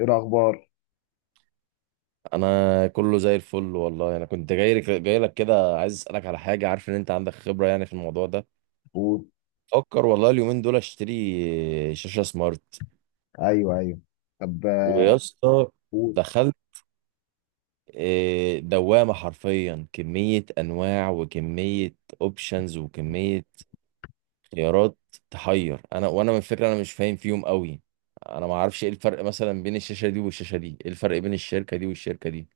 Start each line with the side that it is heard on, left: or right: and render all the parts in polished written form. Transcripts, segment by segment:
left: ايه الاخبار؟
right: انا كله زي الفل والله. انا كنت جاي لك كده، عايز اسالك على حاجه. عارف ان انت عندك خبره يعني في الموضوع ده.
left: قول.
right: فكر والله اليومين دول اشتري شاشه سمارت،
left: ايوه، ايوه. طب.
right: ويا اسطى
left: قول.
right: دخلت. إيه، دوامه حرفيا، كميه انواع وكميه اوبشنز وكميه خيارات، تحير. انا من فكره انا مش فاهم فيهم قوي. انا ما اعرفش ايه الفرق مثلا بين الشاشه دي والشاشه دي، ايه الفرق بين الشركه دي والشركه دي.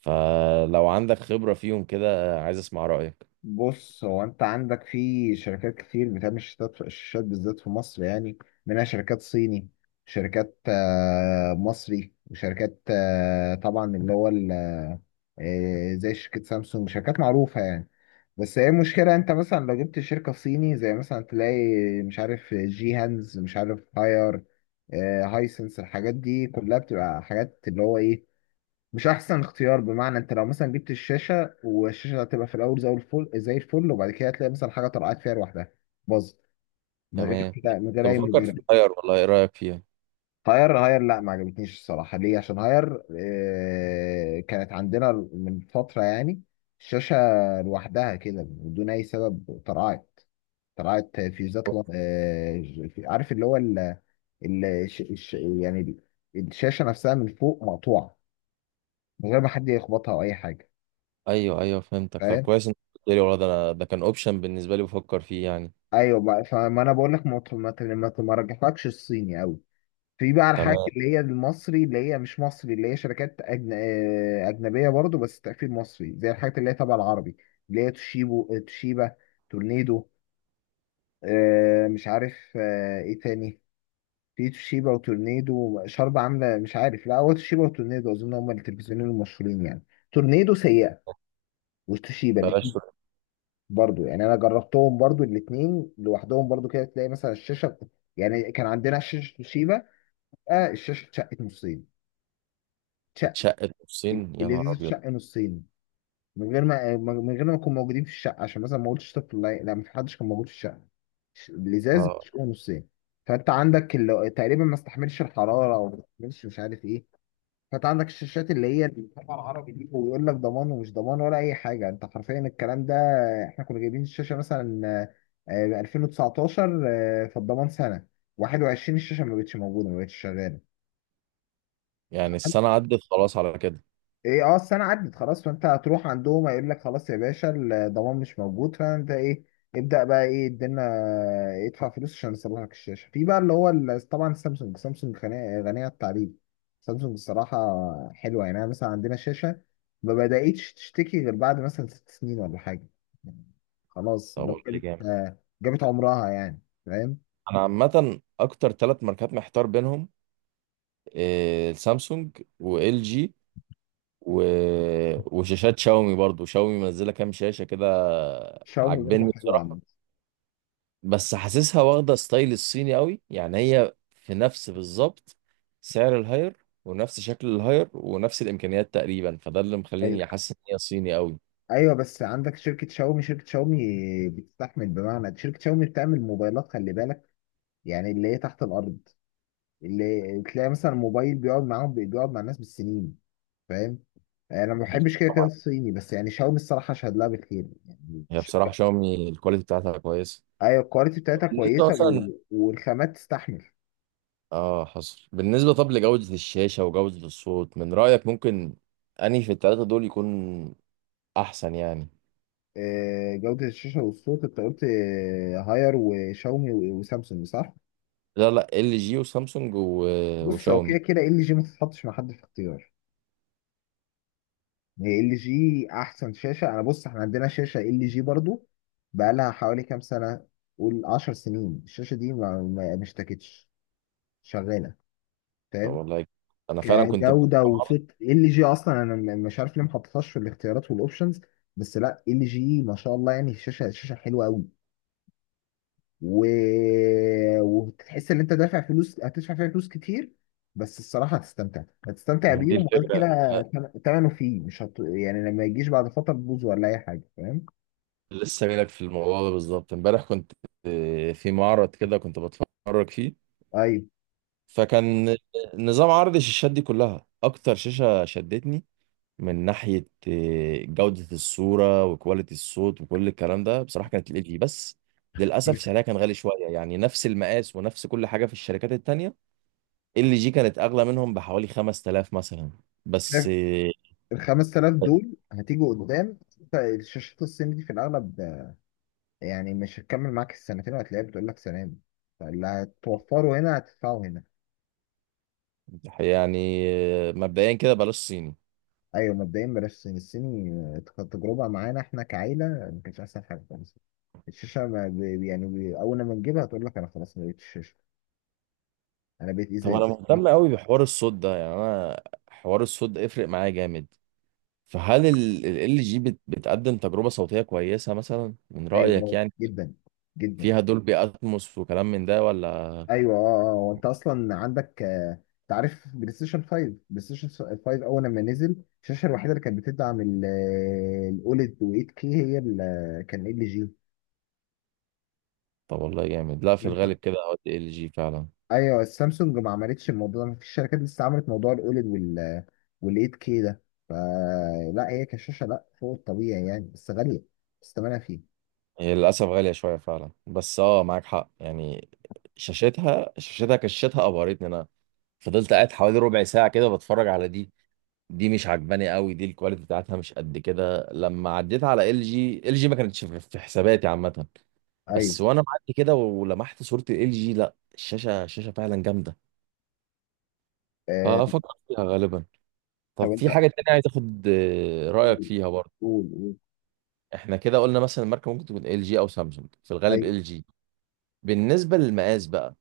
right: فلو عندك خبره فيهم كده عايز اسمع رايك.
left: بص، هو انت عندك في شركات كتير بتعمل شاشات، الشاشات بالذات في مصر يعني. منها شركات صيني، شركات مصري، وشركات طبعا اللي هو زي شركة سامسونج، شركات معروفة يعني. بس هي المشكلة، انت مثلا لو جبت شركة صيني زي مثلا تلاقي مش عارف جي هانز، مش عارف هاير، هايسنس، الحاجات دي كلها بتبقى حاجات اللي هو ايه، مش احسن اختيار. بمعنى انت لو مثلا جبت الشاشه، والشاشه هتبقى في الاول زي الفل زي الفل، وبعد كده هتلاقي مثلا حاجه طلعت فيها لوحدها، باظ من غير
right: تمام.
left: كده، من غير
right: كنت
left: اي
right: بفكر في
left: مبرر.
right: الطير والله، ايه رأيك فيها؟
left: هاير، لا ما عجبتنيش الصراحه. ليه؟ عشان هاير آه كانت عندنا من فتره يعني، الشاشه لوحدها كده بدون اي سبب طلعت، طلعت فيوزات عارف اللي هو يعني الشاشه نفسها من فوق مقطوعه من غير ما حد يخبطها او اي حاجه.
right: ايوه ايوه فهمتك. طب
left: فاهم؟
right: كويس انت قلت لي والله، ده انا ده كان اوبشن بالنسبة لي بفكر فيه يعني.
left: ايوه بقى. فما انا بقول لك ما رجحلكش الصيني قوي. في بقى الحاجات
right: تمام.
left: اللي هي المصري، اللي هي مش مصري، اللي هي شركات أجن... آه، اجنبيه برضو، بس تقفيل مصري، زي الحاجات اللي هي تبع العربي، اللي هي توشيبو آه، توشيبا، تورنيدو، مش عارف ايه تاني. في توشيبا وتورنيدو شرب عامله مش عارف، لا هو توشيبا وتورنيدو اظن هم التلفزيونين المشهورين يعني. تورنيدو سيئه وتوشيبا
right: بلاش.
left: برضو يعني، انا جربتهم برضو الاثنين لوحدهم برضو. كده تلاقي مثلا الشاشه، يعني كان عندنا شاشه توشيبا، آه الشاشه اتشقت نصين. اتشق
right: اتشقت نصين يا
left: اللذيذ
right: نهار ابيض!
left: اتشق نصين من غير ما نكون موجودين في الشقه، عشان مثلا ما قلتش طفل. لا، لا، ما في حدش كان موجود في الشقه. الازاز
right: اه
left: بتشقه نصين. فانت عندك اللي تقريبا ما استحملش الحراره او ما استحملش مش عارف ايه. فانت عندك الشاشات اللي هي الطبعة العربي دي، ويقول لك ضمان ومش ضمان ولا اي حاجه انت حرفيا. الكلام ده، احنا كنا جايبين الشاشه مثلا ب 2019، فالضمان سنه 21، الشاشه ما بقتش موجوده، ما بقتش شغاله.
right: يعني السنة عدت خلاص على كده.
left: ايه، اه، السنه عدت خلاص، فانت هتروح عندهم هيقول لك خلاص يا باشا، الضمان مش موجود. فانت ايه؟ ابدا بقى، ايه الدنيا، ادفع فلوس عشان يصلح لك الشاشه. في بقى اللي هو طبعا سامسونج، سامسونج غنيه، غنيه عن التعريف. سامسونج الصراحه حلوه يعني. انا مثلا عندنا شاشه ما بداتش تشتكي غير بعد مثلا ست سنين ولا حاجه، خلاص
right: طب
left: اللي هو
right: والله
left: جابت
right: جامد.
left: جابت عمرها يعني. فاهم؟
right: انا عامة اكتر ثلاث ماركات محتار بينهم. إيه، سامسونج وال جي و... وشاشات شاومي برضو. شاومي منزلة كام شاشة كده.
left: شاومي برضه
right: عاجبني
left: حلوه
right: بصراحة.
left: عامه.
right: بس حاسسها واخدة ستايل الصيني قوي، يعني هي في نفس بالظبط سعر الهاير ونفس شكل الهاير ونفس الإمكانيات تقريبا، فده اللي مخليني حاسس إن هي صيني قوي.
left: ايوه، بس عندك شركه شاومي، بتستحمل. بمعنى شركه شاومي بتعمل موبايلات، خلي بالك، يعني اللي هي تحت الارض، اللي تلاقي مثلا موبايل بيقعد معاهم، بيقعد مع الناس بالسنين. فاهم؟ انا ما بحبش كده كده الصيني، بس يعني شاومي الصراحه اشهد لها بالخير يعني
right: هي بصراحة
left: الشركه.
right: شاومي الكواليتي بتاعتها كويسة.
left: ايوه، الكواليتي بتاعتها
right: بالنسبة
left: كويسه،
right: مثلا،
left: والخامات تستحمل.
right: اه حصل. بالنسبة طب لجودة الشاشة وجودة الصوت، من رأيك، ممكن أنهي في التلاتة دول يكون أحسن يعني؟
left: جوده الشاشه والصوت، انت قلت هاير وشاومي وسامسونج، صح؟
right: لا لا، ال جي وسامسونج و...
left: بص، هو
right: وشاومي.
left: كده كده ال جي ما تتحطش مع حد في اختيار. هي ال جي احسن شاشه. انا بص، احنا عندنا شاشه ال جي برضو بقى لها حوالي كام سنه، قول 10 سنين، الشاشه دي ما اشتكتش، شغاله.
right: طب
left: فاهم؟
right: والله. أنا فعلا كنت
left: كجوده
right: مرة.
left: وصوت، ال جي اصلا انا مش عارف ليه ما حطيتهاش في الاختيارات والاوبشنز، بس لا، ال جي ما شاء الله يعني، الشاشه، الشاشه حلوه قوي، و... وتحس ان انت دافع فلوس، هتدفع فيها فلوس كتير بس الصراحه هتستمتع، هتستمتع
right: ما هي دي
left: بيهم. وغير
right: الفكرة.
left: كده تمنه فيه، مش هت... يعني لما يجيش بعد فتره تبوظ ولا اي حاجه. فاهم؟
right: لسه جايلك في الموضوع ده بالظبط. امبارح كنت في معرض كده كنت بتفرج فيه.
left: ايوه،
right: فكان نظام عرض الشاشات دي كلها، اكتر شاشة شدتني من ناحية جودة الصورة وكواليتي الصوت وكل الكلام ده بصراحة كانت ال جي. بس للأسف سعرها كان غالي شوية، يعني نفس المقاس ونفس كل حاجة في الشركات التانية، ال جي كانت أغلى منهم بحوالي 5000 مثلا. بس
left: شايف. ال 5000 دول هتيجوا قدام، انت الشاشات الصين دي في الاغلب يعني مش هتكمل معاك السنتين، وهتلاقيها بتقول لك سنه دي، فاللي هتوفره هنا هتدفعه هنا.
right: يعني مبدئيا كده بلاش صيني.
left: ايوه، مبدئيا بلاش الصين، الصيني. تجربه معانا احنا كعيله ما كانتش احسن حاجه خالص. الشاشه ما ب- يعني ب- اول ما نجيبها هتقول لك انا خلاص ما بقتش شاشه، انا بقيت
right: طب انا
left: ازاز.
right: مهتم قوي بحوار الصوت ده، يعني انا حوار الصوت ده يفرق معايا جامد. فهل ال جي بتقدم تجربة صوتية كويسة مثلا من رأيك
left: ايوه،
right: يعني؟
left: جدا، جدا.
right: فيها دولبي اتموس وكلام من ده ولا؟
left: ايوه، اه، اه. وانت اصلا عندك، انت عارف بلاي ستيشن 5، بلاي ستيشن 5 اول لما نزل، الشاشه الوحيده اللي كانت بتدعم الاوليد و 8 كي هي كان ال جي.
right: طب والله جامد. لا في
left: انت؟
right: الغالب كده ال جي فعلا.
left: ايوه، السامسونج ما عملتش الموضوع ده، مفيش شركات لسه عملت موضوع الاوليد وال آه، وال 8 كي ده. فلا، هي كشاشه لا، فوق الطبيعي يعني، بس غاليه، بس ثمنها فيه.
right: هي للاسف غالية شوية فعلا، بس اه معاك حق يعني. شاشتها كشتها ابهرتني. انا فضلت قاعد حوالي ربع ساعة كده بتفرج على دي. دي مش عجباني قوي، دي الكواليتي بتاعتها مش قد كده. لما عديت على ال جي، ما كانتش في حساباتي عامة.
left: ايوه.
right: بس وانا معدي كده ولمحت صورة ال جي، لا الشاشة الشاشة فعلا جامدة.
left: آه،
right: ففكرت فيها غالبا. طب
left: طب
right: في
left: انت،
right: حاجة تانية عايز اخد رأيك
left: قول،
right: فيها برضه.
left: قول، قول.
right: احنا كده قلنا مثلا الماركة ممكن تكون ال جي او سامسونج، في الغالب
left: ايوه،
right: ال جي. بالنسبة للمقاس بقى،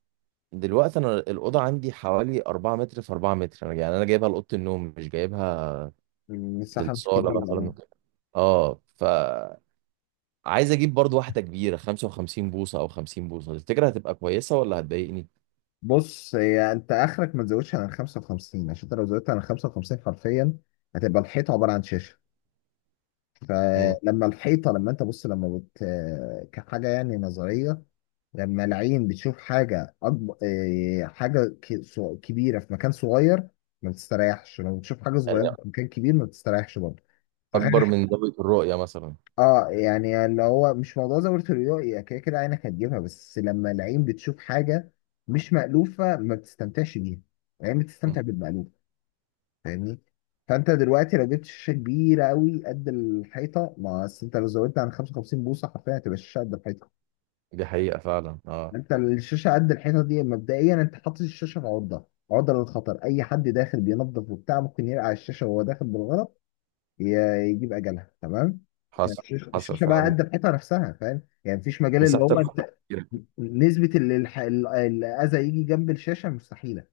right: دلوقتي انا الأوضة عندي حوالي 4 متر في 4 متر. انا يعني انا جايبها لأوضة النوم، مش جايبها
left: المساحه مش
right: للصاله مثلا
left: كبيره.
right: وكده. اه فعايز اجيب برضو واحده كبيره، 55 بوصه او 50 بوصه، تفتكر هتبقى كويسه ولا هتضايقني؟
left: بص، هي انت اخرك ما تزودش عن ال 55، عشان انت لو زودت عن ال 55 حرفيا هتبقى الحيطه عباره عن شاشه.
right: مم.
left: فلما الحيطه، لما انت بص، لما بت كحاجه يعني نظريه، لما العين بتشوف حاجه أكبر، حاجه كبيره في مكان صغير، ما بتستريحش. لما بتشوف حاجه
right: يعني
left: صغيره في مكان كبير، ما بتستريحش برضه.
right: اكبر من زاويه الرؤيه مثلا.
left: اه، يعني اللي هو مش موضوع زاوية الرؤية، هي كده كده عينك هتجيبها، بس لما العين بتشوف حاجة مش مألوفة ما بتستمتعش بيها. العين
right: مم.
left: بتستمتع بالمألوف. فاهمني؟ فانت دلوقتي لو جبت شاشة كبيرة قوي قد الحيطة، ما أصل انت لو زودت عن 55 بوصة حرفيا هتبقى الشاشة قد الحيطة.
right: دي حقيقه فعلا اه.
left: انت الشاشة قد الحيطة دي مبدئيا انت حاطط الشاشة في عرضة، عرضة للخطر. اي حد داخل بينظف وبتاع ممكن يرقع الشاشة وهو داخل بالغلط، يجيب اجلها. تمام،
right: حصل.
left: الشيشه،
right: حصل
left: الشيشة بقى
right: فعلا.
left: قد الحيطه نفسها. فاهم يعني؟ مفيش مجال اللي
right: مساحه
left: هو انت، نسبه الاذى يجي جنب الشاشه مستحيله.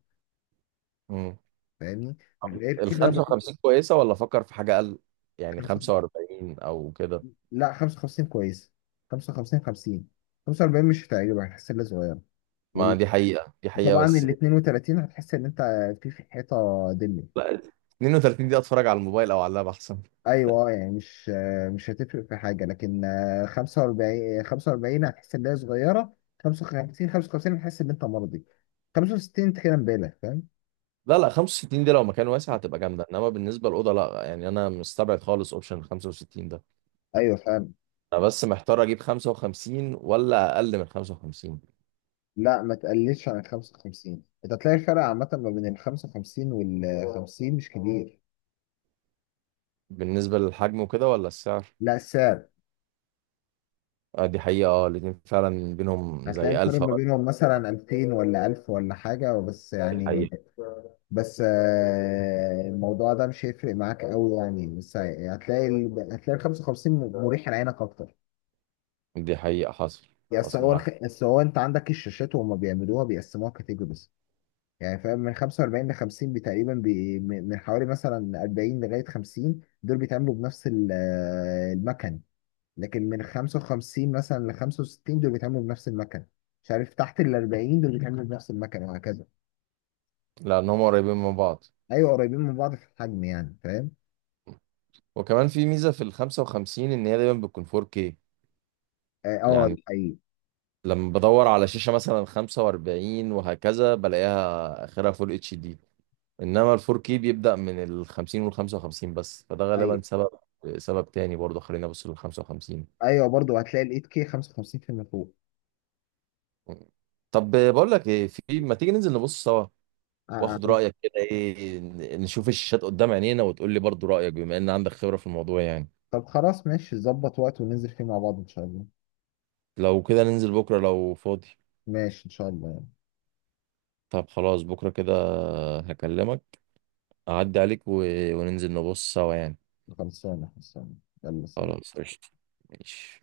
right: مم.
left: فاهمني؟ غير
right: ال
left: كده برضه.
right: 55 كويسه ولا افكر في حاجه اقل، يعني
left: خمسة،
right: 45 او كده؟
left: لا 55 كويسه. 55، 50، 45 مش هتعجبك، هتحس انها صغيره.
right: ما
left: وال-
right: دي حقيقه دي حقيقه
left: وطبعا
right: بس.
left: ال 32 هتحس ان انت في حيطه دم.
right: لا. 32 دي اتفرج على الموبايل او على اللاب احسن.
left: ايوه، يعني مش، مش هتفرق في حاجه، لكن 45، 45 هتحس ان هي صغيره. 55، 55 هتحس ان انت مرضي. 65 انت كده مبالغ. فاهم؟
right: لا لا، 65 دي لو مكان واسع هتبقى جامده، انما بالنسبه للاوضه لا، يعني انا مستبعد خالص اوبشن 65 ده.
left: ايوه، فاهم.
right: انا بس محتار اجيب 55 ولا اقل من 55.
left: لا، ما تقللش عن ال 55، انت هتلاقي الفرق عامه ما بين ال 55 وال 50 مش كبير.
right: بالنسبه للحجم وكده ولا السعر؟
left: لا، السعر
right: آه دي حقيقه اه، الاتنين فعلا بينهم
left: هتلاقي
right: زي الف
left: الفرق ما
right: فرق.
left: بينهم مثلا 2000 ولا 1000 ولا حاجه، بس
right: دي
left: يعني.
right: حقيقه.
left: بس الموضوع ده مش هيفرق معاك قوي يعني، بس هتلاقي ال... هتلاقي ال 55 مريح لعينك اكتر.
right: دي حقيقه. حصل.
left: بس
right: حصل
left: هو
right: معاك.
left: بس هو انت عندك الشاشات وهم بيعملوها بيقسموها كاتيجوريز، يعني فاهم؟ من 45 ل 50 من حوالي مثلا 40 لغايه 50 دول بيتعملوا بنفس المكن. لكن من 55 مثلا ل 65 دول بيتعملوا بنفس المكن. مش عارف، تحت ال 40 دول بيتعملوا بنفس المكن، وهكذا.
right: لان هم قريبين من بعض.
left: ايوه، قريبين من بعض في الحجم يعني. فاهم؟
right: وكمان في ميزه في ال 55 ان هي دايما بتكون 4K.
left: اه،
right: يعني
left: ايوه.
right: لما بدور على شاشه مثلا 45 وهكذا بلاقيها اخرها فول اتش دي، انما الفور كي بيبدأ من ال 50 وال 55 بس. فده غالبا
left: ايوه،
right: سبب تاني برضه. خلينا ابص لل 55.
left: ايوه، برضه هتلاقي ال 8K 55% فوق.
right: طب بقول لك ايه، في ما تيجي ننزل نبص سوا
left: آه،
right: واخد
left: آه.
right: رأيك كده، ايه نشوف الشاشات قدام عينينا، وتقول لي برضه رأيك بما ان عندك خبرة في الموضوع يعني.
left: طب خلاص، ماشي، ظبط وقت وننزل فيه مع بعض ان شاء الله.
right: لو كده ننزل بكرة لو فاضي.
left: ماشي ان شاء الله.
right: طب خلاص بكرة كده، هكلمك، اعدي عليك و... وننزل نبص سوا يعني.
left: خلصانة، خلصانة. يلا، سلام.
right: خلاص قشطة. ماشي.